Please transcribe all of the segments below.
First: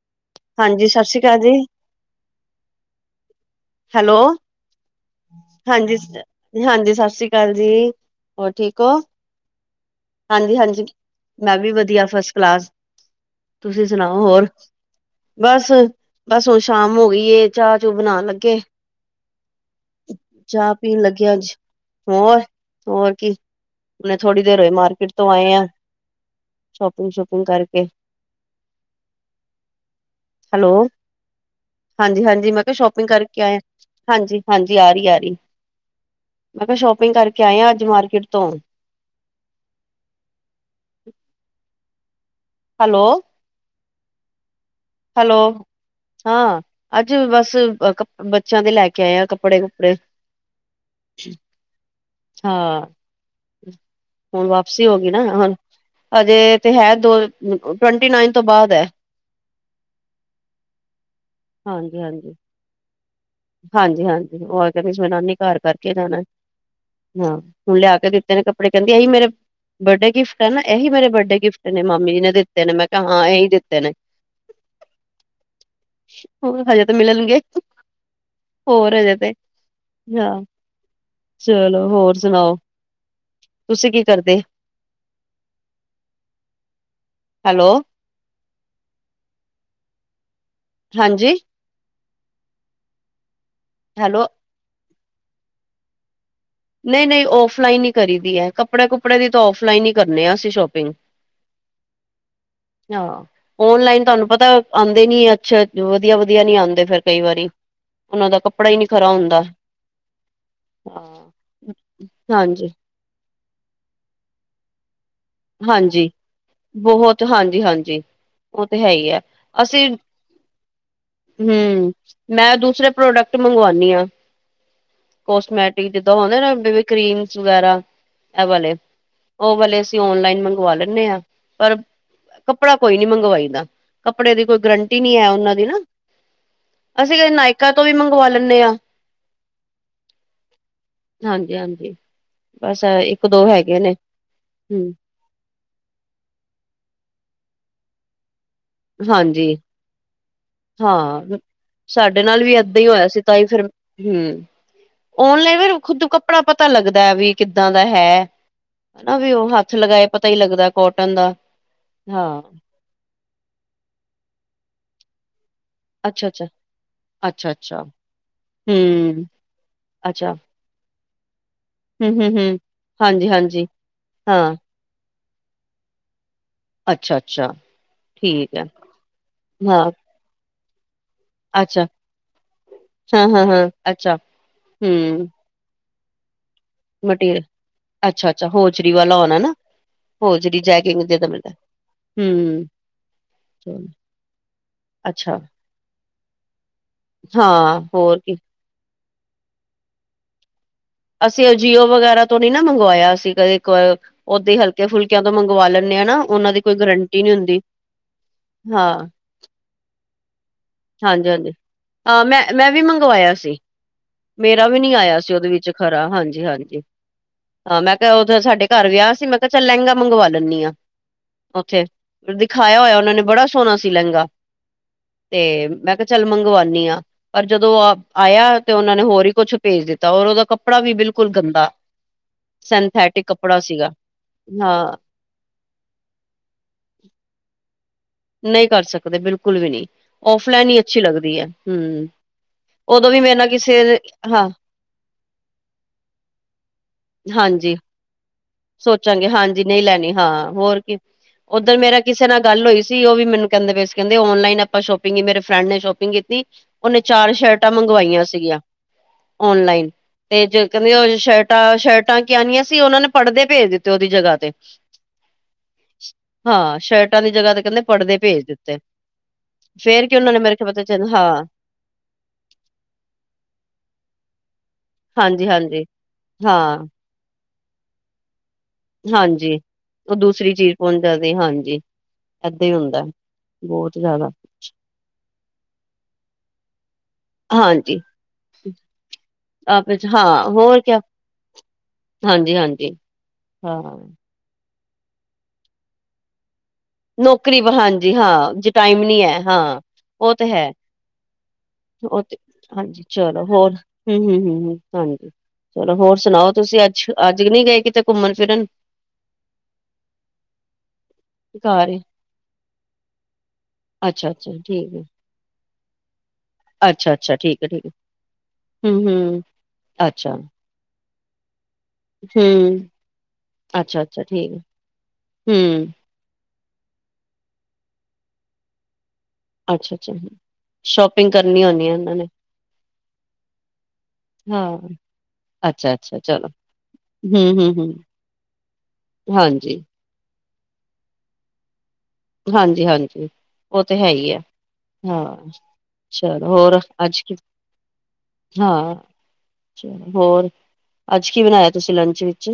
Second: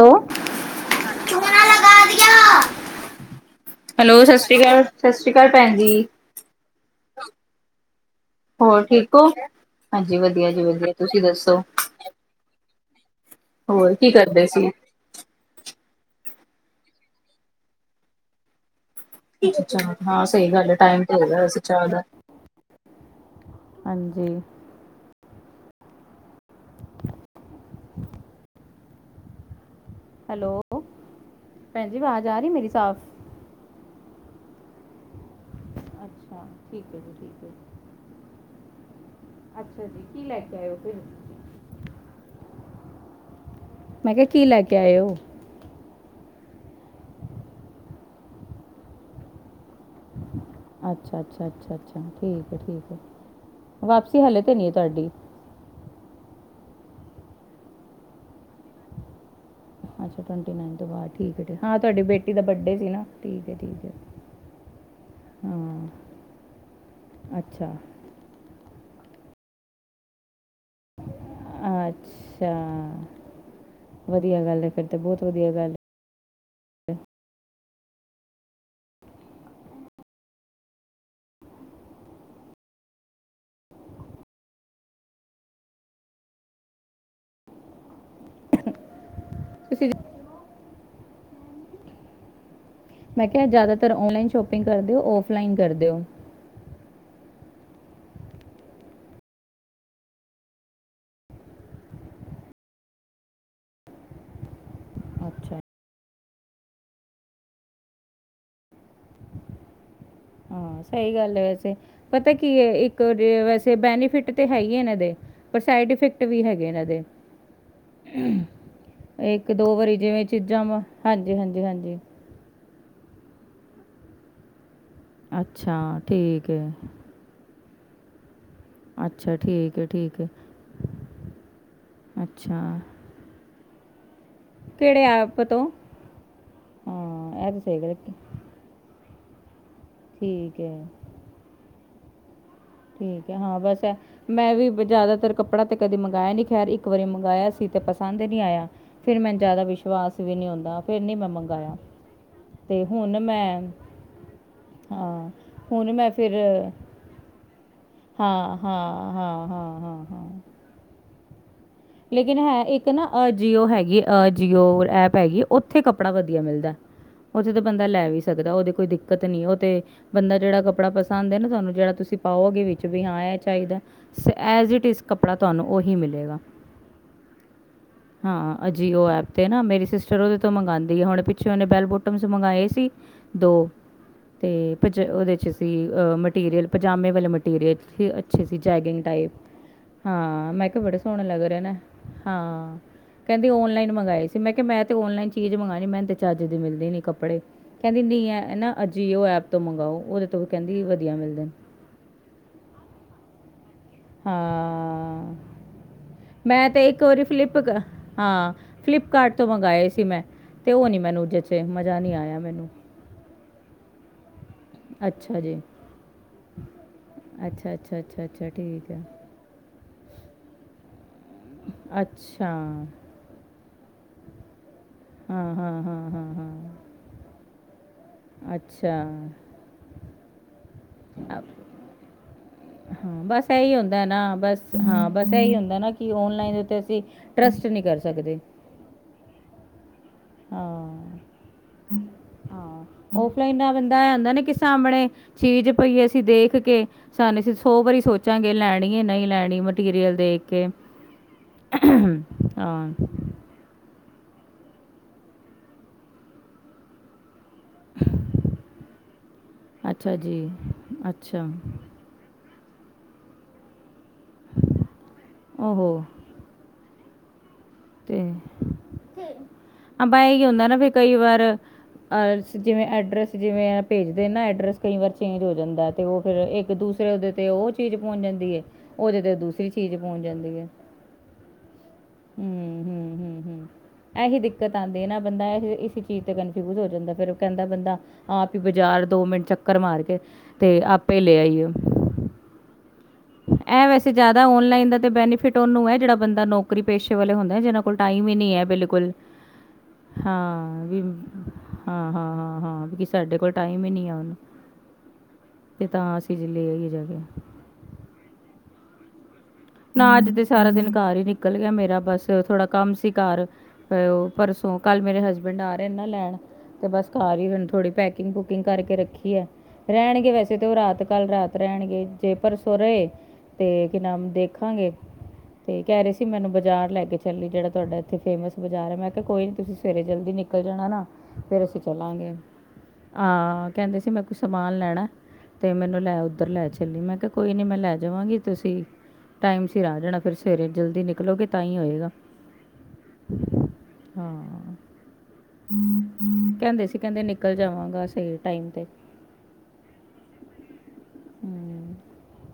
Hello ਹਾਂਜੀ ਸਤਿ ਸ਼੍ਰੀ ਅਕਾਲ ਜੀ। ਹੈਲੋ ਸਤਿ ਸ਼੍ਰੀ ਅਕਾਲ ਸਤਿ ਸ਼੍ਰੀ ਅਕਾਲ ਭੈਣ ਜੀ। ਹਾਂਜੀ ਹਾਂਜੀ ਸਤਿ ਸ੍ਰੀ ਅਕਾਲ ਜੀ। ਹੋਰ ਠੀਕ ਹੋ ਹਾਂਜੀ ਵਧੀਆ ਜੀ ਹਾਂਜੀ-ਹਾਂਜੀ, ਵਧੀਆ ਤੁਸੀਂ ਮੈਂ ਦੱਸੋ ਵੀ ਵਧੀਆ ਫਸ ਕਲਾਸ। ਤੁਸੀਂ ਹੋਰ ਕੀ ਸੁਣਾਓ ਹੋਰ? ਕਰਦੇ ਸੀ? ਬਸ, ਬਸ ਹੁਣ ਸ਼ਾਮ ਹੋ ਗਈ ਏ ਚਾਹ-ਚੂ ਬਣਾਉਣ ਲੱਗੇ। ਅੱਛਾ ਹਾਂ ਸਹੀ ਗੱਲ ਚਾਹ ਹੈ ਪੀਣ ਟਾਈਮ ਤੇ ਹੋ ਲੱਗਿਆ ਗਿਆ ਅੱਜ ਵੈਸੇ ਚਾਹ ਦਾ। ਹੋਰ ਹੋਰ ਕੀ। ਹੁਣੇ ਹਾਂਜੀ ਥੋੜੀ ਦੇਰ ਹੋਈ ਮਾਰਕੀਟ ਤੋਂ ਆਏ ਆ, ਸ਼ੋਪਿੰਗ-ਸ਼ੋਪਿੰਗ ਕਰਕੇ। ਹੈਲੋ, ਭੈਣ ਜੀ ਆਵਾਜ਼ ਆ ਰਹੀ ਹਾਂਜੀ-ਹਾਂਜੀ ਮੈਂ ਮੇਰੀ ਕਿਹਾ ਸਾਫ਼? ਸ਼ੋਪਿੰਗ ਕਰਕੇ ਕੇ ਆਏ ਆ। ਹਾਂਜੀ-ਹਾਂਜੀ ਆ ਰਹੀ ਆ ਰਹੀ। ਅੱਛਾ ਮੈਂ ਕਿਹਾ ਠੀਕ ਹੈ ਜੀ ਸ਼ੋਪਿੰਗ ਕਰਕੇ ਠੀਕ ਹੈ। ਆਏ ਆ ਅੱਜ ਮਾਰਕੀਟ ਤੋਂ। ਅੱਛਾ ਜੀ ਕੀ ਲੈ ਕੇ ਆਏ ਓ ਫਿਰ? ਹੈਲੋ। ਮੈਂ ਕਿਹਾ ਕੀ ਲੈਗ ਕੇ ਆਇ ਓ? ਲੋ ਹਾਂ ਅੱਜ ਬਸ ਬੱਚਿਆਂ ਦੇ ਲੈ ਕੇ ਆਏ ਆ ਕੱਪੜੇ। ਅ ਅੱਛਾ ਅੱਛਾ, ਅੱਛਾ-ਅੱਛਾ ਠੀਕ ਹੈ, ਹਾਂ ਠੀਕ ਹੈ। ਵਾਪਸੀ ਹਾਲੇ ਹੁਣ ਤਾਂ ਨਹੀਂ ਹੈ ਵਾਪਸੀ ਹੋ ਤੁਹਾਡੀ ਗਈ ਨਾ ਹੁਣ ਹਜੇ ਤੇ ਹੈ, ਦੋ ਟਵੰਟੀ ਨਾਈਨ ਤੋਂ ਬਾਅਦ ਹੈ। ਤੋਂ ਬਾਅਦ ਠੀਕ ਹ ਹਾਂ ਹਾਂਜੀ ਤੁਹਾਡੀ ਬੇਟੀ ਹਾਂਜੀ ਦਾ ਬੱਡੇ ਸੀ ਨਾ ਠੀਕ ਹੈ ਠੀਕ ਹੈ ਹਾਂਜੀ ਹਾਂਜੀ ਘਰ ਹਾਂ। ਕਰਕੇ ਜਾਣਾ ਅੱਛਾ ਹੁਣ ਲਿਆ ਕਦੇ ਤਿੰਨ ਕੱਪੜੇ ਕਹਿੰਦੀ ਮੇਰੇ ਬਰਡੇ ਗਿਫਟ ਪਹਿਲਾਂ ਇਹੀ ਮੇਰੇ ਬਰਡੇ ਗਿਫਟ ਨੇ ਮਮੀ ਜੀ ਨੇ ਅੱਛਾ ਦਿੱਤੇ ਨੇ ਮੈਂ ਕਹਾ ਐ ਹੀ ਦਿੱਤੇ। ਵਧੀਆ ਗੱਲ ਹੈ ਕੱਢ ਤੇ ਬਹੁਤ ਵਧੀਆ ਗੱਲ ਹਜੇ ਤਾਂ ਹੈ ਮਿਲਣਗੇ। ਹੋਰ ਹਜੇ ਤੇ ਚਲੋ ਹੋਰ ਸੁਣਾਓ ਤੁਸੀਂ ਕੀ ਕਰਦੇ? ਹੈਲੋ। ਤੁਸੀਂ। ਹਾਂਜੀ। ਮੈਂ ਕਿਹਾ ਜ਼ਿਆਦਾਤਰ ਹੈਲੋ ਔਨਲਾਈਨ ਸ਼ੋਪਿੰਗ ਕਰਦੇਓ, ਔਫਲਾਈਨ ਕਰਦੇਓ? ਨਹੀਂ-ਨਹੀਂ, ਔਫਲਾਈਨ ਹੀ ਕਰੀ ਦੀ ਹੈ। ਕੱਪੜੇ-ਕੁੱਪੜੇ ਦੀ ਤਾਂ ਔਫਲਾਈਨ ਹੀ ਕਰਨੇ ਆ ਅਸੀਂ ਸ਼ੋਪਿੰਗ। ਹਹ ਔਨਲਾਈਨ ਤੁਹਾਨੂੰ ਪਤਾ ਆਉਂਦੇ ਨੀ ਅੱਛਾ, ਵਧੀਆ-ਵਧੀਆ ਨੀ ਆਉਂਦੇ ਫਿਰ ਕਈ ਵਾਰੀ। ਉਹਨਾਂ ਦਾ ਕੱਪੜਾ ਹੀ ਨੀ ਖਰਾ ਹੁੰਦਾ। ਹਾਂ ਸਹੀ ਗੱਲ ਹੈ। ਵੈਸੇ ਪਤਾ ਕੀ ਹਾਂਜੀ ਹੈ ਇੱਕ ਵੈਸੇ ਬੈਨੀਫਿਟ ਤੇ ਹੈ ਹੀ ਇਹਨਾਂ ਦੇ ਪਰ ਸਾਈਡ ਹਾਂਜੀ ਇਫੈਕਟ ਵੀ ਹੈਗੇ ਇਹਨਾਂ ਦੇ ਬਹੁਤ ਹਾਂਜੀ ਹਾਂਜੀ ਉਹ ਤੇ ਹੈ ਹੀ ਹੈ ਇੱਕ ਦੋ ਅਸੀਂ ਵਾਰੀ ਜਿਵੇਂ ਚੀਜ਼ਾਂ ਵਾ ਹਾਂਜੀ-ਹਾਂਜੀ ਹਾਂਜੀ। ਹਮ, ਮੈਂ ਦੂਸਰੇ ਪ੍ਰੋਡਕਟ ਮੰਗਵਾਉਂਣੀ ਆ। ਅੱਛਾ ਕੋਸਮੈਟਿਕ ਜਿਦਾ ਠੀਕ ਹੈ ਹੁੰਦੇ ਕਰੀਮ ਵਗੈਰਾ ਇਹ ਵਾਲੇ। ਅੱਛਾ ਠੀਕ ਹੈ। ਤੇ ਠੀਕ ਹੈ ਆਨਲਾਈਨ ਮੰਗਵਾ ਲੈਦੇ ਆ ਅੱਛਾ ਗਰੰਟੀ ਕਿਹੜੇ ਨਹੀਂ ਹੈ ਐਪ ਉਹਨਾਂ ਤੋਂ ਦੀ ਨਾ ਅਸੀਂ ਕਦੇ ਹਾਂ ਇਹ ਤਾਂ ਨਾਇਕਾ ਸਹੀ ਤੋਂ ਵੀ ਗੱਲ ਹੈ। ਮੰਗਵਾ ਲ ਚ ਆ ਠੀਕ ਹੈ। ਹਾਂਜੀ ਹਾਂਜੀ ਅੱਛਾ ਇੱਕ ਠੀਕ ਹੈ ਦੋ ਹਾਂ ਹੈਗੇ ਬਸ ਐ ਨੇ ਮੈਂ ਵੀ ਹਮ ਜਿਆਦਾਤਰ ਕੱਪੜਾ ਤੇ ਕਦੇ ਮੰਗਾਇਆ ਨਹੀਂ ਖੈਰ ਇੱਕ ਵਾਰੀ ਮੰਗਾਇਆ ਸੀ ਤੇ ਪਸੰਦ ਨਹੀਂ ਆਇਆ। ਤੇ ਮੈਂ ਹਾਂਜੀ ਜਿਆਦਾ ਵਿਸ਼ਵਾਸ ਵੀ ਨਹੀਂ ਆਉਂਦਾ ਫਿਰ ਨਹੀਂ ਹਾਂ ਮੈਂ ਮੰਗਾਇਆ। ਹਾਂ ਆਨਲਾਈਨ ਹੁਣ ਤੂੰ ਮੈਂ ਫਿਰ ਕੱਪੜਾ ਪਤਾ ਲੱਗਦਾ। ਵੀ ਕਿੱਦਾਂ ਦਾ ਹੈ ਹਾਂ ਹਾਂ ਹਾਂ ਵੀ ਹਾਂ ਉਹ ਹੱਥ ਹਾਂ ਹਾਂ ਲਗਾਏ ਪਤਾ ਹਾਂ ਹੀ ਲੱਗਦਾ ਕੋਟਨ ਦਾ ਲੇਕਿਨ ਹਾਂ ਹੈ ਇੱਕ ਨਾ ਅਜੀਓ ਹੈਗੀਓ ਐਪ ਹੈਗੀ। ਉੱਥੇ ਕੱਪੜਾ ਅੱਛਾ ਵਧੀਆ ਅੱਛਾ ਮਿਲਦਾ। ਅੱਛਾ ਉਥੇ ਤੇ ਅੱਛਾ ਬੰਦਾ ਲੈ ਵੀ ਸਕਦਾ ਉਹਦੇ ਕੋਈ ਹਮ ਦਿੱਕਤ ਨਹੀਂ ਉਹ ਤੇ ਅੱਛਾ ਬੰਦਾ ਜਿਹੜਾ ਕੱਪੜਾ ਤਾਂਦੇ ਨੇ ਤੁਹਾਨੂੰ ਜਿਹੜਾ ਤੁਸੀਂ ਹਮ ਹਮ ਹਮ ਪਾਓਗੇ ਵਿੱਚ ਵੀ ਹਾਂਜੀ ਹਾਂ ਹਾਂਜੀ ਚਾਹੀਦਾ ਤੇ ਹਾਂ ਐਜ ਇਟ ਕੱਪੜਾ ਤੁਹਾਨੂੰ ਉਹੀ ਮਿਲੇਗਾ। ਅੱਛਾ ਅੱਛਾ। ਠੀਕ ਹਾਂ ਹੈ ਅਜੀਓ ਉਹ ਐਪ ਤੇ ਨਾ ਹਾਂ ਮੇਰੀ ਸਿਸਟਰ ਉਹਦੇ ਤੋਂ ਮੰਗਾਦੀ ਹੁਣ ਉਹਨੇ ਅੱਛਾ ਬੈਲ ਬੋਟਮ ਮੰਗਾਏ ਸੀ ਹਾਂ ਹਾਂ ਤੋ ਹਾਂ ਅੱਛਾ ਹਮ ਉਹਦੇ ਚ ਸੀ ਅਹ ਮਟੀਰੀਅਲ ਪਜਾਮੇ ਵਾਲੇ ਮਟੀਰੀਅਲ ਅੱਛਾ ਅੱਛੇ ਅੱਛਾ ਸੀ ਹੋਜਰੀ ਚੈਕਿੰਗ ਵਾਲਾ ਹੋਣਾ ਨਾ ਟਾਈਪ ਹੋਰ ਜਿਹੜੀ ਮੈਂ ਕਿਹਾ ਬੜੇ ਜੈਕਿੰਗ ਦੇ ਸੋਹਣੇ ਤਾਂ ਮਿਲਦਾ। ਲਗ ਨਾ ਹੂੰ। ਹਾਂ ਕੈਂਦੀ ਆਨਲਾਈਨ ਮੰਗਾਏ ਸੀ ਮੈਂ ਕਿਹਾ ਮੈਂ ਤੇ ਆਨਲਾਈਨ ਅੱਛਾ ਚੀਜ਼ ਮੰਗਾ ਰਹੀ ਮੈਂ ਤੇ ਚੱਜ ਦੀ ਮਿਲਦੀ ਨਹੀਂ ਕੱਪੜੇ। ਹਾਂ ਕਹਿੰਦੀ ਹੋਰ ਨਹੀਂ ਕੀ ਹ ਨਾ ਅਜੀਓ ਐਪ ਤੋਂ ਮੰਗਾਓ ਉਹਦੇ ਤੋਂ ਕਹਿੰਦੀ। ਮਿਲਦੇ ਨੇ। ਅਸੀਂ ਜੀਓ ਵਗੈਰਾ ਤੋਂ ਨਹੀਂ ਨਾ ਮੰਗਵਾਇਆ ਸੀਗਾ। ਉਦੇ ਹਲਕੇ ਫੁਲਕਿਆਂ ਤੋਂ ਹਾਂ, ਮੰਗਵਾ ਲੈਂਦੇ ਆ ਹਨਾ ਉਹਨਾਂ ਦੀ ਮੈਂ ਕੋਈ ਤੇ ਗਰੰਟੀ ਨਹੀਂ ਹੁੰਦੀ। ਹਾਂ ਕਲਿਪ ਕਾਰਡ ਤੋਂ ਮੰਗਾਏ ਸੀ ਮੈਂ। ਤੇ ਉਹ ਨੀ ਮੈਨੂੰ ਹਾਂਜੀ ਹਾਂਜੀ ਜਚੇ, ਮਜ਼ਾ ਨਹੀਂ ਆਇਆ ਮੈਂ ਮੈਨੂੰ। ਮੈਂ ਵੀ ਮੰਗਵਾਇਆ ਸੀ। ਮੇਰਾ ਵੀ ਨਹੀਂ ਆਇਆ ਸੀ ਅੱਛਾ ਉਹਦੇ ਜੀ। ਵਿੱਚ। ਹਰਾ ਹਾਂਜੀ ਹਾਂਜੀ ਅੱਛਾ, ਮੈਂ ਅੱਛਾ, ਕਿਹਾ ਅੱਛਾ, ਉਦੋਂ ਅੱਛਾ ਸਾਡੇ ਘਰ ਠੀਕ ਐ। ਵਿਆਹ ਸੀ ਮੈਂ। ਕ ਚਲ ਲਹਿੰਗਾ ਮੰਗਵਾ ਲੈਂਦੀ ਹਾਂ ਉੱਥੇ ਅੱਛਾ। ਦਿਖਾਇਆ ਹੋਇਆ ਉਹਨਾਂ ਨੇ ਬੜਾ। ਸੋਹਣਾ ਸੀ ਲਹਿੰਗਾ ਹਾਂ, ਤੇ ਹਾਂ, ਮੈਂ ਕਿਹਾ ਹਾਂ, ਚੱਲ ਹਾਂ, ਮੰਗਵਾਉਦੀ ਹਾਂ ਪਰ ਜਦੋਂ ਆਪ। ਆਇਆ ਤੇ ਉਹਨਾ ਅੱਛਾ। ਨੇ ਹੋਰ ਹੀ ਕੁਛ ਭੇਜ ਦਿੱਤਾ ਔਰ ਉਹਦਾ ਕੱਪੜਾ ਵੀ ਬਿਲਕੁਲ ਅ ਗੰਦਾ। ਹਾਂ ਸਿੰਥੈਟਿਕ ਬਸ ਕੱਪੜਾ ਇਹੀ ਸੀਗਾ ਹੁੰਦਾ ਹੈ ਨਾ ਬਸ ਹਾਂ। ਬਸ ਇਹੀ ਹੁੰਦਾ ਨਾ ਕਿ ਔਨਲਾਈਨ ਦੇ ਉੱਤੇ ਅਸੀਂ ਟਰਸਟ ਨਹੀਂ ਕਰ ਸਕਦੇ। ਹੀ ਕਰ ਸਕਦੇ ਬਿਲਕੁਲ ਵੀ ਨੀ ਔਫਲਾਈਨ ਹੀ ਅੱਛੀ ਲੱਗਦੀ ਹੈ ਹਮ। ਉਦੋਂ ਵੀ ਮੇਰੇ ਨਾਲ ਓਫਲਾਈਨ ਕਿਸੇ ਬੰਦਾ ਆਦਾ ਨਾ ਹਾਂ ਕਿ ਸਾਹਮਣੇ ਚੀਜ਼ ਪਈ ਅਸੀਂ ਦੇਖ ਕੇ। ਸਾਨੂੰ ਅਸੀਂ ਹਾਂਜੀ ਸੌ ਵਾਰੀ ਸੋਚਾਂਗੇ ਲੈਣੀ ਹੈ ਨਹੀਂ ਸੋਚਾਂਗੇ ਲੈਣੀ ਮਟੀਰੀਅਲ ਦੇਖ ਕੇ। ਉਧਰ ਮੇਰਾ ਕਿਸੇ ਨਾਲ ਗੱਲ ਹੋਈ ਹਾਂ ਸੀ ਉਹ ਵੀ ਮੈਨੂੰ। ਕਹਿੰਦੇ ਆਨਲਾਈਨ ਆਪਾਂ ਸ਼ੋਪਿੰਗ ਮੇਰੇ ਫਰੈਂਡ ਨੇ ਸ਼ੋਪਿੰਗ ਕੀਤੀ। ਉਹਨੇ ਚਾਰ ਸ਼ਰਟਾਂ ਮੰਗਵਾਈਆਂ ਸੀਗੀਆਂ। ਆਨਲਾਈਨ ਅੱਛਾ ਜੀ ਤੇ ਕਹਿੰਦੇ ਅੱਛਾ ਸ਼ਰਟਾਂ। ਤਾਂ ਕਿ ਆਨੀਆਂ ਸੀ ਉਹਨਾਂ ਨੇ ਪੜ੍ਹਦੇ ਭੇਜ ਦਿੱਤੇ ਉਹਦੀ ਜਗ੍ਹਾ ਤੇ। ਹੋ ਹਾਂ ਸ਼ਰਟਾਂ ਦੀ ਜਗ੍ਹਾ ਤੇ ਕਹਿੰਦੇ ਪੜਦੇ ਤੇ ਭੇਜ ਦਿੱਤੇ ਫਿਰ ਕਿ ਆਪਾਂ ਉਹਨਾਂ ਇਹ ਨੇ ਹੀ ਮੇਰੇ ਹੁੰਦਾ ਖਿਆਲ ਨਾ ਪਤਾ ਫਿਰ ਚੱਲ ਕਈ ਵਾਰ ਹਾਂ। ਅਹ, ਜਿਵੇਂ ਅੱਡਰੈੱਸ ਜਿਵੇਂ ਭੇਜਦੇ ਨਾ ਐਡਰ ਕਈ ਵਾਰ ਚੇਂਜ ਹਾਂਜੀ ਹੋ ਹਾਂਜੀ ਜਾਂਦਾ ਤੇ ਉਹ ਫਿਰ ਇੱਕ। ਹਾਂ ਦੇ ਤੇ ਉਹ ਚੀਜ਼ ਪਹੁੰਚ ਜਾਂਦੀ ਹ ਉਹਦੇ ਤੇ ਦੂਸਰੀ ਚੀਜ਼ ਪਹੁੰਚ ਜਾਂਦੀ ਹ ਹੁਣ ਜ਼ਿਆਦਾ ਹਾਂਜੀ ਏਦਾਂ ਹੀ ਹੁੰਦਾ ਬਹੁਤ ਜ਼ਿਆਦਾ। ਤਾਂ ਦੇ ਨਾ ਬੰਦਾ ਇਸ ਚੀਜ਼ ਤੇ ਕਨਫਿਊਜ ਹੋ ਜਾਂਦਾ ਫੇਿਰ। ਕਹਿੰਦਾ ਬੰਦਾ ਹਾਂਜੀ ਆਪ ਹੀ ਬਾਜ਼ਾਰ ਦੋ ਮਿੰਟ ਚੱਕਰ ਆਪ ਮਾਰ ਵਿੱਚ ਕੇ। ਹਾਂ ਹੋਰ ਤੇ ਕਿਆ ਆਪੇ ਲੈ ਆਈਏ ਹਾਂਜੀ ਹਾਂਜੀ ਹਾਂ। ਔਨਲਾਈਨ ਦਾ ਤੇ ਬੈਨੀਫਿਟ ਉਹਨੂੰ ਹੈ ਜਿਹੜਾ ਬੰਦਾ ਨੌਕ। ਨੌਕਰੀ ਪਰ ਹਾਂਜੀ ਹਾਂ ਜੇ ਟਾਈਮ ਬਿਲਕੁਲ ਨੀ ਹੈ ਹਾਂ। ਉਹ ਤੇ ਹੈ ਹਾਂ ਵੀ ਹਾਂ ਉਹ ਹਾਂ ਤੇ ਹਾਂ ਹਾਂ ਵੀ ਹਾਂਜੀ ਕਿ ਸਾਡੇ ਚਲੋ ਕੋਲ ਹੋਰ ਟਾਈਮ ਹੀ ਨਹੀਂ ਆ ਹਮ ਹੁਣ ਹਮ ਹਮ ਹ। ਹਾਂਜੀ ਅਤੇ ਚਲੋ ਹੋਰ ਤਾਂ ਅਸੀਂ ਜੇ ਸੁਣਾਓ ਲੈ ਤੁਸੀਂ ਆਈਏ ਜਾ ਅੱਜ ਕੇ ਅੱਜ ਨਹੀ ਗਏ ਕਿਤੇ ਘੁੰਮਣ ਫਿਰਨ। ਨਾ ਅੱਜ ਤੇ ਸਾਰਾ ਦਿਨ ਘਰ ਹੀ ਨ। ਨਿਕਲ ਗਿਆ ਘਰ ਮੇਰਾ ਹੀ ਬਸ ਥੋੜਾ ਕੰਮ ਸੀ ਕਾਰ ਉਹ ਅੱਛਾ ਅੱਛਾ ਪਰਸੋਂ ਠੀਕ ਕੱਲ ਹੈ ਮੇਰੇ ਹਸਬੈਂ। ਵੰਡਾਰ ਨਾ ਲੈਣ ਤੇ ਬਸ ਅੱਛਾ ਅੱਛਾ ਕਾਰ ਹੀਈ ਠੀਕ ਰੈਣ ਹੈ ਠੀਕ ਥੋੜ੍ਹੀ ਹੈ ਪੈਕਿੰਗ ਪੂਕਿੰਗ ਹੂੰ ਕਰਕੇ ਰੱਖੀ ਹੂੰ ਹੈ ਰਹਿਣਗੇ ਅੱਛਾ ਵੈਸੇ ਤੇ ਉਹ ਰਾਤ। ਕੱਲ ਰਾਤ ਰਹਿਣਗੇ ਜੇ ਪਰਸੋਂ ਹੂੰ ਰਹੇ ਤੇ ਕੀ ਅੱਛਾ ਅੱਛਾ ਨਾਮ ਠੀਕ ਦੇਖ। ਹੈ ਰਖਾਂਗੇ ਤੇ ਹੂੰ ਕਹਿ ਰਹੇ ਸੀ। [unintelligible] ਤੇ ਮੈਨੂੰ ਬਾਜ਼ਾਰ ਲੈ ਕੇ ਚੱਲੀ ਜਿਹੜਾ ਤੁਹਾਡਾ ਇੱਥੇ ਫੇਮਸ ਬਾਜ਼ਾਰ ਹੈ ਮੈਂ ਕਿਹਾ ਕੋਈ। ਤੁਸੀਂ ਅੱਛਾ ਸਵੇਰੇ ਅੱਛਾ ਜਲਦੀ ਨਿਕਲ ਜਾਣਾ ਨਾ ਸ਼ੋਪਿੰਗ ਕਰਨੀ ਫੇਰ ਅਸੀਂ ਹੋਣੀ ਹੈ ਇਹਨਾਂ ਨੇ ਚਲਾਂਗੇ। ਹਾਂ ਕਹਿੰਦੇ ਸੀ ਮੈਂ ਕੁਈ ਸਮਾਨ ਹਾਂ ਲੈਣਾ। ਤੇ ਅੱਛਾ ਮੈਨੂੰ ਅੱਛਾ ਲੈ ਚਲੋ ਉਧਰ ਲੈ ਚੱਲੀ ਮੈਂ ਕਿਹਾ ਹੂੰ ਕੋਈ ਨੀ ਹੂੰ ਮੈਂ ਹੂੰ ਲੈ ਜਾਵਾਂਗੀ ਤੁਸੀਂ। ਟਾਈਮ ਹਾਂਜੀ ਸਿਰ ਆ ਜਾਣਾ ਫਿਰ ਸਵੇਰੇ ਜਲਦੀ ਨਿਕਲੋਗੇ ਤਾਂ ਹੀ ਹੋਏਗਾ। ਹਾਂਜੀ ਹਾਂਜੀ ਉਹ ਤੇ ਹੈ ਹੀ ਆ ਹਾਂ ਹਾਂ। ਚਲੋ ਹੋਰ ਕਹਿੰਦੇ ਸੀ ਅੱਜ ਕਹਿੰਦੇ ਕੀ ਨਿਕਲ ਜਾਵਾਂਗਾ ਸਹੀ ਟਾਈਮ ਤੇ। ਅੱਛਾ, ਹੋਰ, ਅੱਜ ਕੀ ਬਣਾਇਆ ਤੁਸੀਂ ਹਮ, ਲੰਚ ਵਿੱਚ?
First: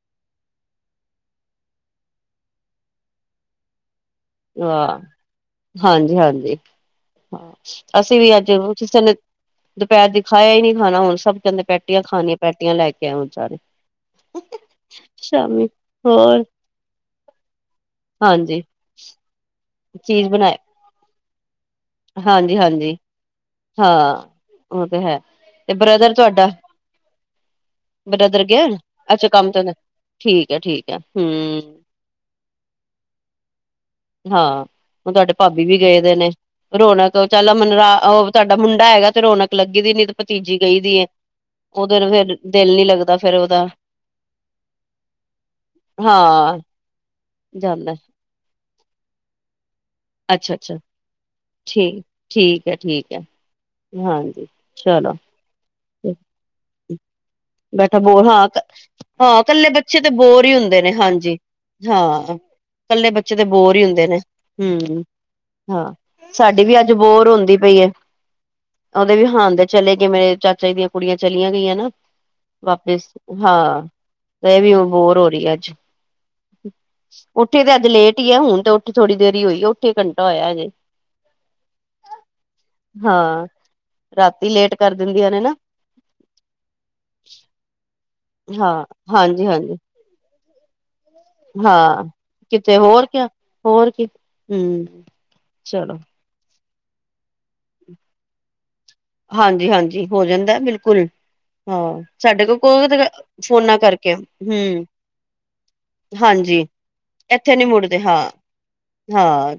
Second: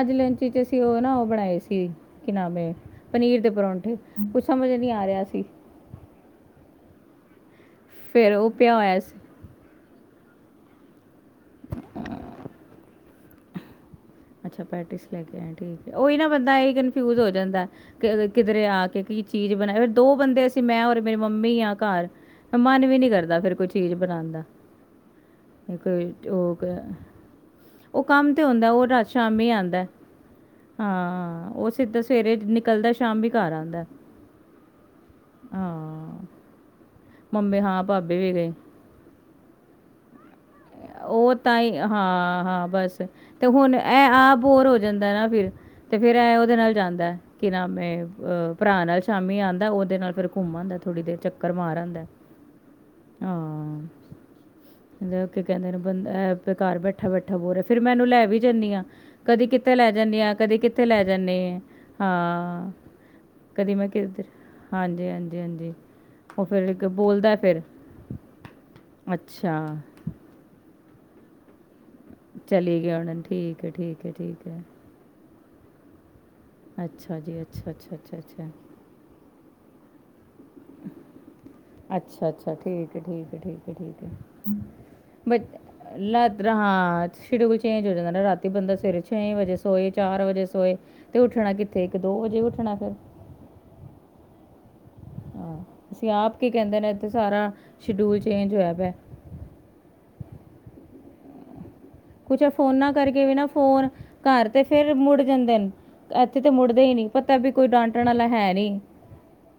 ਅੱਜ ਲੰਚ'ਚ ਅਸੀਂ ਉਹ ਨਾ ਉਹ ਬਣਾਏ ਸੀ, ਕਿ ਨਾਮ ਏ, ਪਨੀਰ ਦੇ ਪਰੌਂਠੇ। ਕੁਛ ਸਮਝ ਨਹੀਂ ਵਾਹ ਆ ਰਿਹਾ ਸੀ। ਹਾਂਜੀ-ਹਾਂਜੀ, ਹਾਂ, ਅਸੀਂ ਫਿਰ ਵੀ ਅੱਜ ਉਹ ਤ ਪਿਆ ਹੋਇਆ ਕਿਸੇ ਨੇ ਸੀ ਦੁਪਹਿਰ ਦੀ ਖਾਇਆ ਹੀ ਨਹੀਂ ਖਾਣਾ, ਹੁਣ ਸਭ ਕਹਿੰਦੇ ਪੈਟੀਆਂ ਖਾਣੀਆਂ, ਪੈਟੀਆਂ ਲੈਕੇ ਆਇ ਵਿਚਾਰੇ। ਅੱਛਾ ਪੈਟੀਸ ਲੈਕੇ ਆਏ, ਠੀਕ ਹੈ? ਉਹੀ ਨਾ, ਹੋਰ ਬੰਦਾ ਇਹੀ ਕਨਫਿਊਜ ਹੋ ਜਾਂਦਾ। ਹਾਂਜੀ ਕਿਧਰੇ ਆਕੇ ਕੀ ਚੀਜ਼ ਬਣਾਈ, ਫ ਦੋ ਚੀਜ਼ ਬੰਦੇ ਬਣਾਏ ਅਸੀਂ, ਮੈਂ ਔਰ ਮੇਰੀ ਮੰਮੀ ਆ। ਘਰ, ਮਨ ਹਾਂਜੀ-ਹਾਂਜੀ ਵੀ ਨੀ ਕਰਦਾ ਫੇਰ ਕੋਈ ਹਾਂ ਚੀਜ਼ ਬਣਾਣ ਦਾ। ਉਹ ਤੇ ਹੈ ਤੇ ਏ ਕੋਈ ਬ੍ਰਦਰ ਤੁਹਾਡਾ ਓਹ ਕੈ, ਓ ਕੰਮ ਤੇ ਬ੍ਰਦਰ ਗਿਆ ਹੁੰਦਾ, ਓ ਰਾਤ, ਅੱਛਾ ਸ਼ਾਮ ਮੀ ਕੰਮ ਤੇ ਨੇ, ਆੰਦੈ ਠੀਕ ਹੈ ਠੀਕ ਹੈ ਹਾਂ ਓਹ ਹਮ ਸਿੱਧਾ ਸਵੇਰੇ ਨਿਕਲਦੈ ਸ਼ਾਮੀ ਘੱਰ ਆੰਦੈ। ਹਾਂ, ਹੁਣ ਤੁਹਾਡੇ ਭਾਬੀ ਵੀ ਗਏਦੇ ਨੇ, ਰੌਣਕ ਚੱਲ ਮੰਮੀ ਹਾਂ ਭਾਬੀ ਮਨਰਾ--ਓ ਵੀ ਗਏ ਤੁਹਾਡਾ ਮੁੰਡ ਛੋਟਾ ਹੈਗਾ ਤੇ ਰੌਣਕ ਲੱਗੀ ਦੀ, ਨੀ ਤੇ ਭਤੀਜੀ ਗਈਦੀ ਏ। ਓਹ ਤਾਂਈ, ਉਹਦੇ ਫੇਰ ਹਾਂ-ਹਾਂ ਦਿਲ ਨੀ ਬਸ, ਲੱਗਦਾ ਫੇਰ ਤੇ ਉਹਦਾ ਹੁਣ ਐਹ ਆਪ ਬੋਰ ਹੋ ਜਾਂਦੈ ਨਾ ਫਿਰ। ਤੇ ਫੇਰ ਐ, ਔਦੇ ਹਾਂ ਨਾਲ ਜਾਂਦੈ ਕਿ ਜਾਂਦਾ ਨਾਮੇ, ਅਹ ਭਰਾ ਨਾਲ ਸ਼ਾਮੀ ਆੰਦੈ ਓਹਦੇ ਨਾਲ ਫਿਰ ਘੁੰਮਂ ਅੱਛਾ-ਅੱਛਾ ਆੰਦੈ, ਥੋੜ੍ਹੀ ਦੇਰ ਚੱਕਰ ਮਾਰ ਠੀਕ ਆੰਦੈ, ਠੀਕ ਹੈ ਠੀਕ ਹੈ ਹਾਂ। ਹਾਂਜੀ ਚਲੋ ਕੀ ਕਹਿੰਦੇ ਨੇ ਬੰਦ ਐਹ ਅਪੇ ਘਾਰ ਬੈਠਾ-ਬੈਠਾ ਬੋਰ ਹੋਏ, ਫੇਰ ਮੈਂ ਬੈਠਾ ਐਨੂੰ ਬੋਰ ਲੈਵੀ ਹਾਂ ਜਾਂਦੀ ਆਂ, ਹਾਂ ਕਦੀ ਇਕੱਲੇ ਕਿੱਤੇ ਲੈ ਬੱਚੇ ਤੇ ਜਾਂਣੀ ਆਂ, ਬੋਰ ਹੀ ਕਦੀ ਹੁੰਦੇ ਕਿੱਤੇ ਲੈ ਜਾਣ ਨੇ, ਹਾਂ। ਕੱਲੇ ਬੱਚੇ ਤੇ ਕਦੀ ਬੋਰ ਹੀ ਮੈਂ ਹੁੰਦੇ ਨੇ, ਕਿੱਧਰ ਹੂੰ, ਹਾਂਜੀ, ਹਾਂਜੀ, ਹਾਂਜੀ ਹਾਂ। ਉਹ ਸਾਡੀ ਫਿਰ ਵੀ ਇੱਕ ਅੱਜ ਬੋਰ ਬੋਲਦਾ ਹੁੰਦੀ ਫਿਰ ਪਈ ਏ। ਉਹਦੇ ਵੀ ਹਾਨ ਦੇ ਅੱਛਾ, ਚਲੇ ਜਿਵੇਂ, ਚਾਚਾ ਜੀ ਦੀਆਂ ਕੁੜੀਆਂ ਚਲੀਆਂ ਗਈਆਂ ਨਾ ਚਲੀ ਗਿਆ ਵਾਪਿਸ। ਹੁਣ ਠੀਕ ਹੈ, ਹਾਂ, ਠੀਕ ਹੈ, ਠੀਕ ਇਹ ਹੈ। ਵੀ ਬੋਰ ਹੋ ਰਹੀ ਹੈ, ਅੱਜ। ਅੱਛਾ ਜੀ ਉੱਠੇ ਅੱਛਾ ਤੇ ਅੱਜ ਅੱਛਾ ਅੱਛਾ ਲੇਟ ਹੀ ਆ, ਹੁਣ ਤੇ ਉੱਠੇ ਥੋੜ੍ਹੀ ਦੇਰ ਹੀ ਹੋਈ ਆ, ਉੱਠੇ ਘੰਟਾ ਹੋਇਆ ਹਜੇ। ਅੱਛਾ-ਅੱਛਾ, ਠੀਕ ਏ, ਠੀਕ ਏ, ਹਾਂ ਠੀਕ ਏ, ਠੀਕ ਰਾਤੀ ਲੇਟ ਕਰ ਦਿੰਦੀਆਂ ਏ। ਨੇ ਨਾ ਲੈ ਦਰ ਹਾਂ, ਸ਼ੀਡਊਲ ਚੇਂਜ ਹੋ ਜਾਂਦਾ ਨਾ, ਰਾਤੀ ਬੰਦਾ ਹਾਂ ਸਵੇਰੇ ਛੇ ਹਾਂਜੀ ਵਜੇ ਹਾਂਜੀ ਸੋਏ ਚਾਰ ਵਜੇ ਸੋਏ, ਤੇ ਉੱਠਣਾ ਕਿੱਥੇ ਹਾਂ ਇੱਕ-ਦੋ ਵਜੇ ਉੱਠਣਾ ਕਿਤੇ ਫਿਰ। ਹੋਰ ਕਿਆ ਹੋਰ ਕੀ, ਹੂੰ, ਚਲੋ। ਵੀ ਆਪ ਕੀ ਕਹਿੰਦੇ ਨੇ ਇੱਥੇ ਸਾਰਾ, ਸ਼ੀਡਿਊਲ ਚੇਂਜ ਹੋਇਆ ਪਿਆ। ਹਾਂਜੀ-ਹਾਂਜੀ, ਹੋ ਜਾਂਦਾ, ਬਿਲਕੁਲ, ਹਾਂ। ਕੁਛ ਸਾਡੇ ਕੋਲ ਕੋ ਫੋਨਾਂ ਕਰਕੇ ਵੀ ਨਾ ਫੋਨਾਂ ਫੋਨ, ਕਰਕੇ ਘਰ ਤੇ ਹੂੰ ਫਿਰ ਮੁੜ ਜਾਂਦੇ ਨੇ, ਇੱਥੇ ਤਾਂ ਹਾਂਜੀ ਮੁੜਦੇ ਹੀ ਨਹੀਂ। ਪਤਾ ਵੀ, ਇੱਥੇ ਨੀ ਕੋਈ ਮੁੜਦੇ ਡਾਂਟਣ ਹਾਂ ਵਾਲਾ ਹੈ ਨਹੀਂ। ਹਾਂ,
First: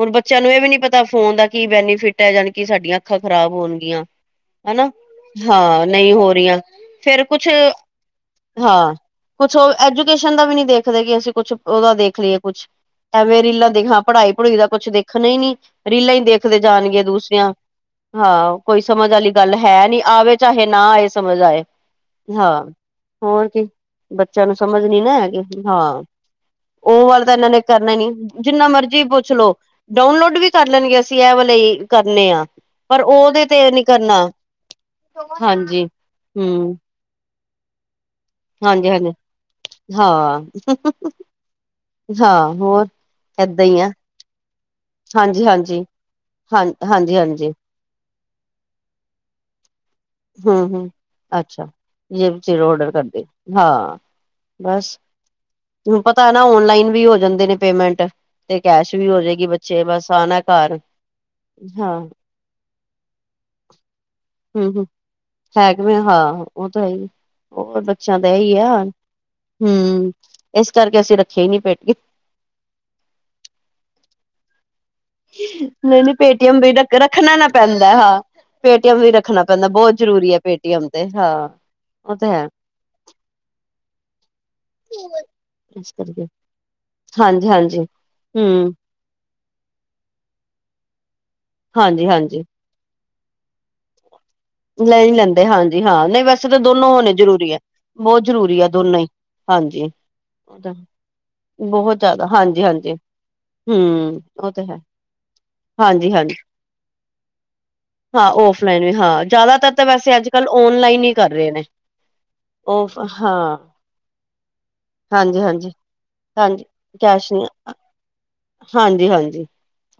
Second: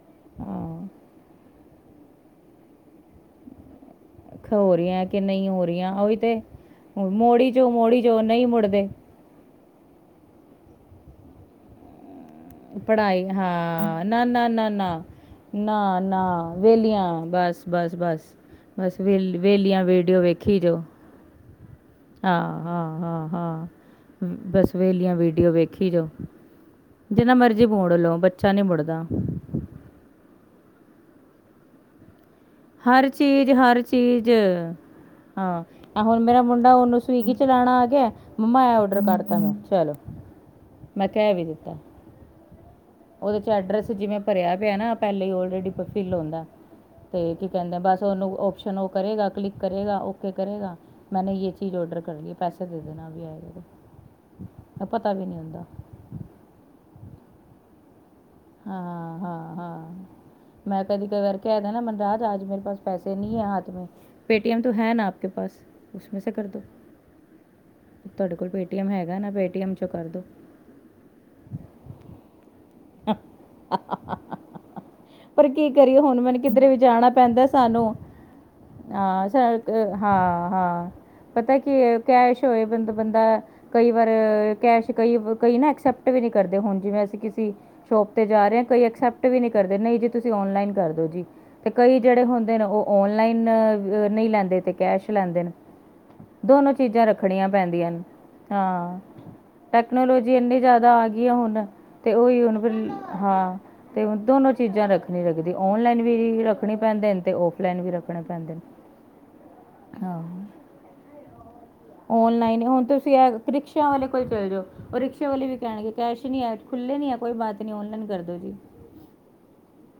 ਹੁਣ ਬੱਚਿਆਂ ਨੂੰ ਏ ਵੀ ਨੀ ਹਾਂ ਪਤਾ, ਫੋਨ ਦਾ ਕੀ ਬੈਨੀਫਿਟ ਐ, ਜਾਣੀ ਕਿ ਸਾਡੀਆਂ ਅੱਖਾਂ ਖ਼ਰਾਬ ਹੋਣ ਗੀਆਂ। ਖ ਹੋ ਹਨਾ, ਰਹੀਆਂ ਕਿ ਨਹੀਂ ਹੋ ਹਾਂ, ਰਹੀਆਂ ਨਹੀਂ ਉਹੀ ਹੋ ਤਾਂ ਰੀਆਂ, ਫੇਰ ਕੁਛ, ਮੋੜੀ 'ਚੋਂ ਮੋੜੀ 'ਚੋਂ ਨਹੀਂ ਮੁੜਦੇ ਹਾਂ ਕੁਛ ਓਹ ਐਜੂਕੇਸ਼ਨ ਦਾ ਵੀ ਨੀ ਦੇਖਦੇ, ਕਿ ਅਸੀਂ ਕੁਛ ਓਹਦਾ ਦੇਖ ਲੀਏ। ਕੁਛ ਪੜ੍ਹਾਈ ਐਵੇਂ ਰੀਲਾਂ ਦੇਖਣਾ, ਹਾਂ ਨਾ ਨਾ ਪੜ੍ਹਾਈ-ਪੜੂਈ ਦਾ ਨਾ ਕੁਛ ਨਾ ਦੇਖਣਾ ਈ ਨਹੀ, ਰੀਲਾਂ ਹੀ ਦੇਖਦੇ ਜਾਣਗੇ ਦੂਸਰੀਆਂ। ਬਸ-ਬਸ। ਹਾਂ ਕੋਈ ਸਮਝ ਆਲੀ ਗੱਲ ਹੈ ਨੀ, ਆਵੇ, ਚਾਹੇ ਨਾ ਆਏ, ਸਮਝ ਆਏ। ਹਾਂ, ਹੋਰ ਕੀ ਵ- ਬੱਚਿਆਂ ਨੂੰ ਬਸ ਸਮਝ ਨੀ ਵੇਲੀਆਂ ਨਾ ਹੈਗੀ, ਵੀਡੀਓ ਵੇਖੀ ਹਾਂ। ਜਾਓ ਓਮਵਰ ਤਾਂ ਜਿੰਨਾ ਏਨਾਂ ਨੇ ਮਰਜ਼ੀ ਮੋੜ ਕਰਨਾ ਨੀ, ਲਓ ਬੱਚਾ ਨਹੀਂ ਜਿੰਨਾ ਮਰਜ਼ੀ ਮੁੜਦਾ ਪੁੱਛਲੋੋ। ਡਾਊਨਲੋਡ ਵੀ ਕਰ ਲੈਣਗੇ, ਅਸੀਂ ਐ ਵਾਲੇ ਕਰਨੇ ਆਂ। ਹਰ ਚੀਜ਼, ਹਰ ਚੀਜ਼ ਹਾਂ, ਹਾਂਜੀ ਅ ਹੁਣ ਮੇਰਾ ਮੁੰਡਾ ਹੂੰ ਓਹਨੂੰ ਸਵੀਗੀ ਚਲਾਣਾ ਆ ਗਿਐ, ਮੰਮਾ ਐ ਹਾਂਜੀ ਔਡਰ ਹਾਂਜੀ ਕਰਤਾ ਚਲੋ, ਹਾਂ ਮੈਂ ਕਿਹ ਵੀ ਦਿੱਤਾ। ਹਾਂ, ਹੋਰ? ਓਹਦੇ'ਚ ਏਦਾਂ ਹੀ ਆ ਐਡਰਸ ਜਿਵੇਂ ਭਰਿਆ ਪਿਆ ਨਾ, ਪਹਿਲੇ ਈ ਹਾਂਜੀ ਔਲਰੇਡੀ ਪ ਹਾਂਜੀ ਫਿਲ ਹੋੰਦੈ। ਹਾਂ ਹਾਂਜੀ ਤੇ ਕੀ ਹਾਂਜੀ ਕਹਿੰਦੇ ਬਸ ਓਹਨੁੰ ਓ ਸ਼ਨ ਓਹ ਕਰੇਗਾ, ਕਲਿਕ ਕਰੇਗਾ, ਓਕੇ ਹੂੰ ਕਰੇਗਾ, ਹੂੰ ਮੈਨੇ ਯੇ ਅੱਛਾ ਚੀਜ਼ ਔਰਡਰ ਕਰਲੀ ਜੇ ਐ ਚਿਰ ਪੈਸੇ ਦੇ ਔਡਰ ਦੇਨਾ। ਵੀ ਕਰਦੇ ਆਇਗਾ? ਹਾਂ ਆ, ਪਤਾ ਵੀ ਨੀ ਹੁੰਦਾ। ਤੀਨੁੰ ਪਤੈ ਨਾ ਔਨਲਾਈਨ ਵੀ ਹੋ ਜਾਂਦੇ ਨੇ, ਪੇਮੈਂਟ। ਤੇ ਕੈਸ਼ ਵੀ ਹੋਜੇਗੀ ਬੱਚੇ, ਬਸ ਆਨਾ ਘਰ, ਹਾਂ। ਪੰਜ ਮਿੰਟ ਬਸ। ਪੈਸੇ ਨਹੀ ਹੈ ਹਾਥ ਮੇਂ, ਪੇਟੀਐਮ ਹੂੰ ਤੋਂ ਹੂੰ ਹੈ ਨਾ ਆਪਕੇ ਪਾਸ ਹੈ ਕਿਵੇਂ ਉਸਮੇ ਹਾਂ ਕਰਦੋ। ਉਹ ਤਾਂ ਹੈ ਹੀ ਹੋਰ ਬੱਚਿਆਂ ਦਾ ਤੁਹਾਡੇ ਕੋਲ ਇਹੀ ਆ ਪੇਟੀਐਮ ਹੈਗਾ ਨਾ ਪੇਟੀਮ ਚੋਂ ਕਰ ਹੂੰ ਦਿਓ ਇਸ ਕਰਕੇ ਅਸੀਂ ਰੱਖਿਆਂ ਈ ਨੀ ਪੇਟੀਐਮ। [unintelligible] ਪਰ ਕੀ ਕਰੀਏ ਨਹੀਂ ਨਹੀਂ ਹੁਣ ਮੈਨੂੰ ਪੇਟੀਐਮ ਕਿਧਰੇ ਵੀ ਜਾਣਾ ਰੱਖਣਾ ਪੈਂਦਾ ਨਾ ਸਾਨੂੰ। ਹਾਂ ਪੇਟੀਐਮ ਵੀ ਹਾਂ ਰੱਖਣਾ ਪੈਂਦਾ ਬਹੁਤ [unintelligible] ਜ਼ਰੂਰੀ ਹੈ ਹਾਂ ਪੇਟੀਐਮ ਹਾਂ ਤੇ ਹਾਂ ਪਤਾ ਕੀ ਏ ਉਹ ਤਾਂ ਕੈਸ਼ ਹੈ ਹੋਏ ਬੰਦ ਕਈ ਵਾਰ ਕੈਸ਼ ਕਈ ਕਈ ਨਾ ਇਸ ਐਕਸਪਟ ਵੀ ਕਰਕੇ ਨੀ ਕਰਦੇ ਹੁਣ ਜਿਵੇਂ ਅਸੀਂ ਹਾਂਜੀ ਕਿਸੀ ਹਾਂਜੀ ਸ਼ੋਪ ਤੇ ਜਾ ਰਏ ਆ ਹੂੰ ਕਈ ਅਕਸੈਪਟ ਵੀ ਨੀ ਕਰਦੇ ਨਹੀਂ ਜੀ ਤੁਸੀਂ ਔਨਲਾਈਨ ਕਰਦੋ ਜੀ ਤੇ ਕਈ ਹਾਂਜੀ ਜੇੜੇ ਹਾਂਜੀ ਹੁੰਦੇ ਨੇ ਉਹ ਔਨਲਾਈਨ ਨਹੀਂ ਲੈਂਦੇ ਤੇ ਕੈਸ਼ ਨਹੀਂ ਲੈਂਦੇ ਨੇ ਹਾਂਜੀ ਹਾਂ ਨਹੀਂ ਵੈਸੇ ਤਾਂ ਦੋਨੋਂ ਦੋਨੋ ਚੀਜ਼ਾਂ ਰੱਖਣੀਆਂ ਜ਼ਰੂਰੀ ਹੈ ਪੈਂਦੀਆਂ ਨੇ ਬਹੁਤ ਜ਼ਰੂਰੀ ਹੈ ਹਾਂ ਦੋਨੋਂ ਹੀ ਹਾਂਜੀ ਟੈਕਨੋਲੋਜੀ ਇੰਨੀ ਜ਼ਿਆਦਾ ਆ ਗਈ ਆ ਹੁਣ ਬਹੁਤ ਤੇ ਜ਼ਿਆਦਾ ਉਹੀ ਹੁਣ ਹਾਂਜੀ ਫਿਰ ਹਾਂਜੀ ਹਾਂ ਹੂੰ ਤੇ ਉਹ ਦੋਨੋ ਤੇ ਹੈ ਚੀਜ਼ਾਂ ਰੱਖਣੀ ਰੱਖਦੀ ਔਨਲਾਈਨ ਹਾਂਜੀ ਹਾਂਜੀ ਵੀ ਰੱਖਣੀ ਪੈਂਦੇ ਨੇ ਤੇ ਔਫਲਾਈਨ ਵੀ ਰੱਖਣੇ ਪੈਂਦੇ ਨੇ ਜਿਆਦਾ ਤੱਕ ਤਾਂ ਵੈਸੇ ਹਾਂ ਅੱਜ ਕੱਲ ਔਨਲਾਈਨ ਹੀ ਕਰ ਰਹੇ ਨੇ ਔਨਲਾਈਨ ਹੁਣ ਉਹ ਤੁਸੀਂ ਇਹ ਹਾਂ ਰਿਕਸ਼ਾ ਵਾਲੇ ਕੋਲ ਚੱਲ ਜਾਓ ਉਹ ਰਿਕਸ਼ੇ ਹਾਂਜੀ ਵਾਲੇ ਵੀ ਹਾਂਜੀ ਕਹਿਣਗੇ ਕੈਸ਼ ਨਹੀਂ ਹੈ ਹਾਂਜੀ ਖੁੱਲੇ ਨਹੀਂ ਹੈ ਕੈਸ਼ ਕੋਈ ਨੀ ਬਾਤ ਨਹੀਂ ਔਨਲਾਈਨ ਕਰ ਦਿਉ ਜੀ ਹਾਂਜੀ ਹਾਂਜੀ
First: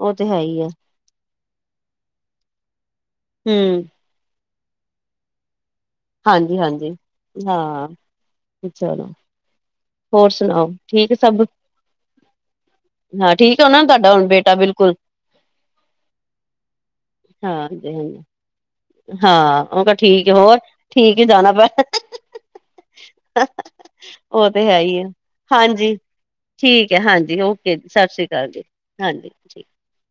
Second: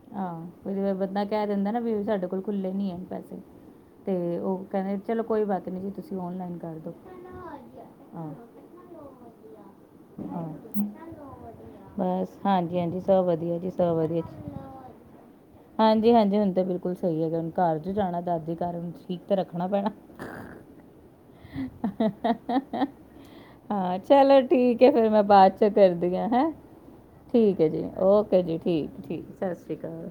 ਉਹ ਤੇ ਹੈ ਆਹ ਹੀ ਹੈ ਕੋਈ ਬੰਦਾ ਕਹਿ ਦਿੰਦਾ ਨਾ ਵੀ ਸਾਡੇ ਕੋਲ ਖੁੱਲੇ ਨੀ ਹੈ ਪੈਸੇ ਹੂ,,, ਤੇ ਉਹ ਕੈੰਦੇ ਚਲੋ ਕੋਈ ਬਾਤ ਨੀ ਜੀ। ਤੁਸੀਂ ਹਾਂਜੀ ਔਨਲਾਈਨ ਕਰ ਹਾਂਜੀ ਦੋ ਹਾਂ ਆਂ। ਚਲੋ ਹੋਰ ਸੁਣਾਓ ਠੀਕ ਸਭ? ਬਸ ਹਾਂਜੀ ਹਾਂਜੀ, ਸਭ ਹਾਂ ਵਧੀਆ ਠੀਕ ਜੀ ਹੋਣਾ ਸਭ ਤੁਹਾਡਾ ਵਧੀਆ ਹੁਣ ਬੇਟਾ ਜੀ। ਬਿਲਕੁਲ ਹਾਂਜੀ ਹਾਂਜੀ, ਹੁਣ ਤੇ ਬਿਲਕੁਲ ਸਹੀ ਹੈਗੇ। ਹੁਣ ਘਰ ਹਾਂਜੀ ਜਾਣਾ ਹਾਂਜੀ ਦਾਦੀ ਘਰ ਉੰਝ। ਹਾਂ, ਉਹ ਤਾਂ ਠੀਕ ਏ ਹੋਰ ਠੀਕ ਹੀ ਜਾਣਾ [unintelligible] ਹਾਂ, ਚਲੋ ਉਹ ਤੇ ਹੈ ਠੀਕ ਏ ਹੀ ਹੈ ਫਿਰ ਮੈਂ ਬਾਅਦ ਚ ਹਾਂਜੀ ਕਰਦੀ ਆਂ ਹੈ। ਠੀਕ ਹੈ ਹਾਂਜੀ ਠੀਕ ਹੈ ਓਕੇ ਜੀ ਸਤਿ ਓ ਸ੍ਰੀ [unintelligible] ਅਕਾਲ ਠੀਕ ਜੀ ਠੀਕ ਹਾਂਜੀ ਸਤਿ ਸ੍ਰੀ ਅਕਾਲ।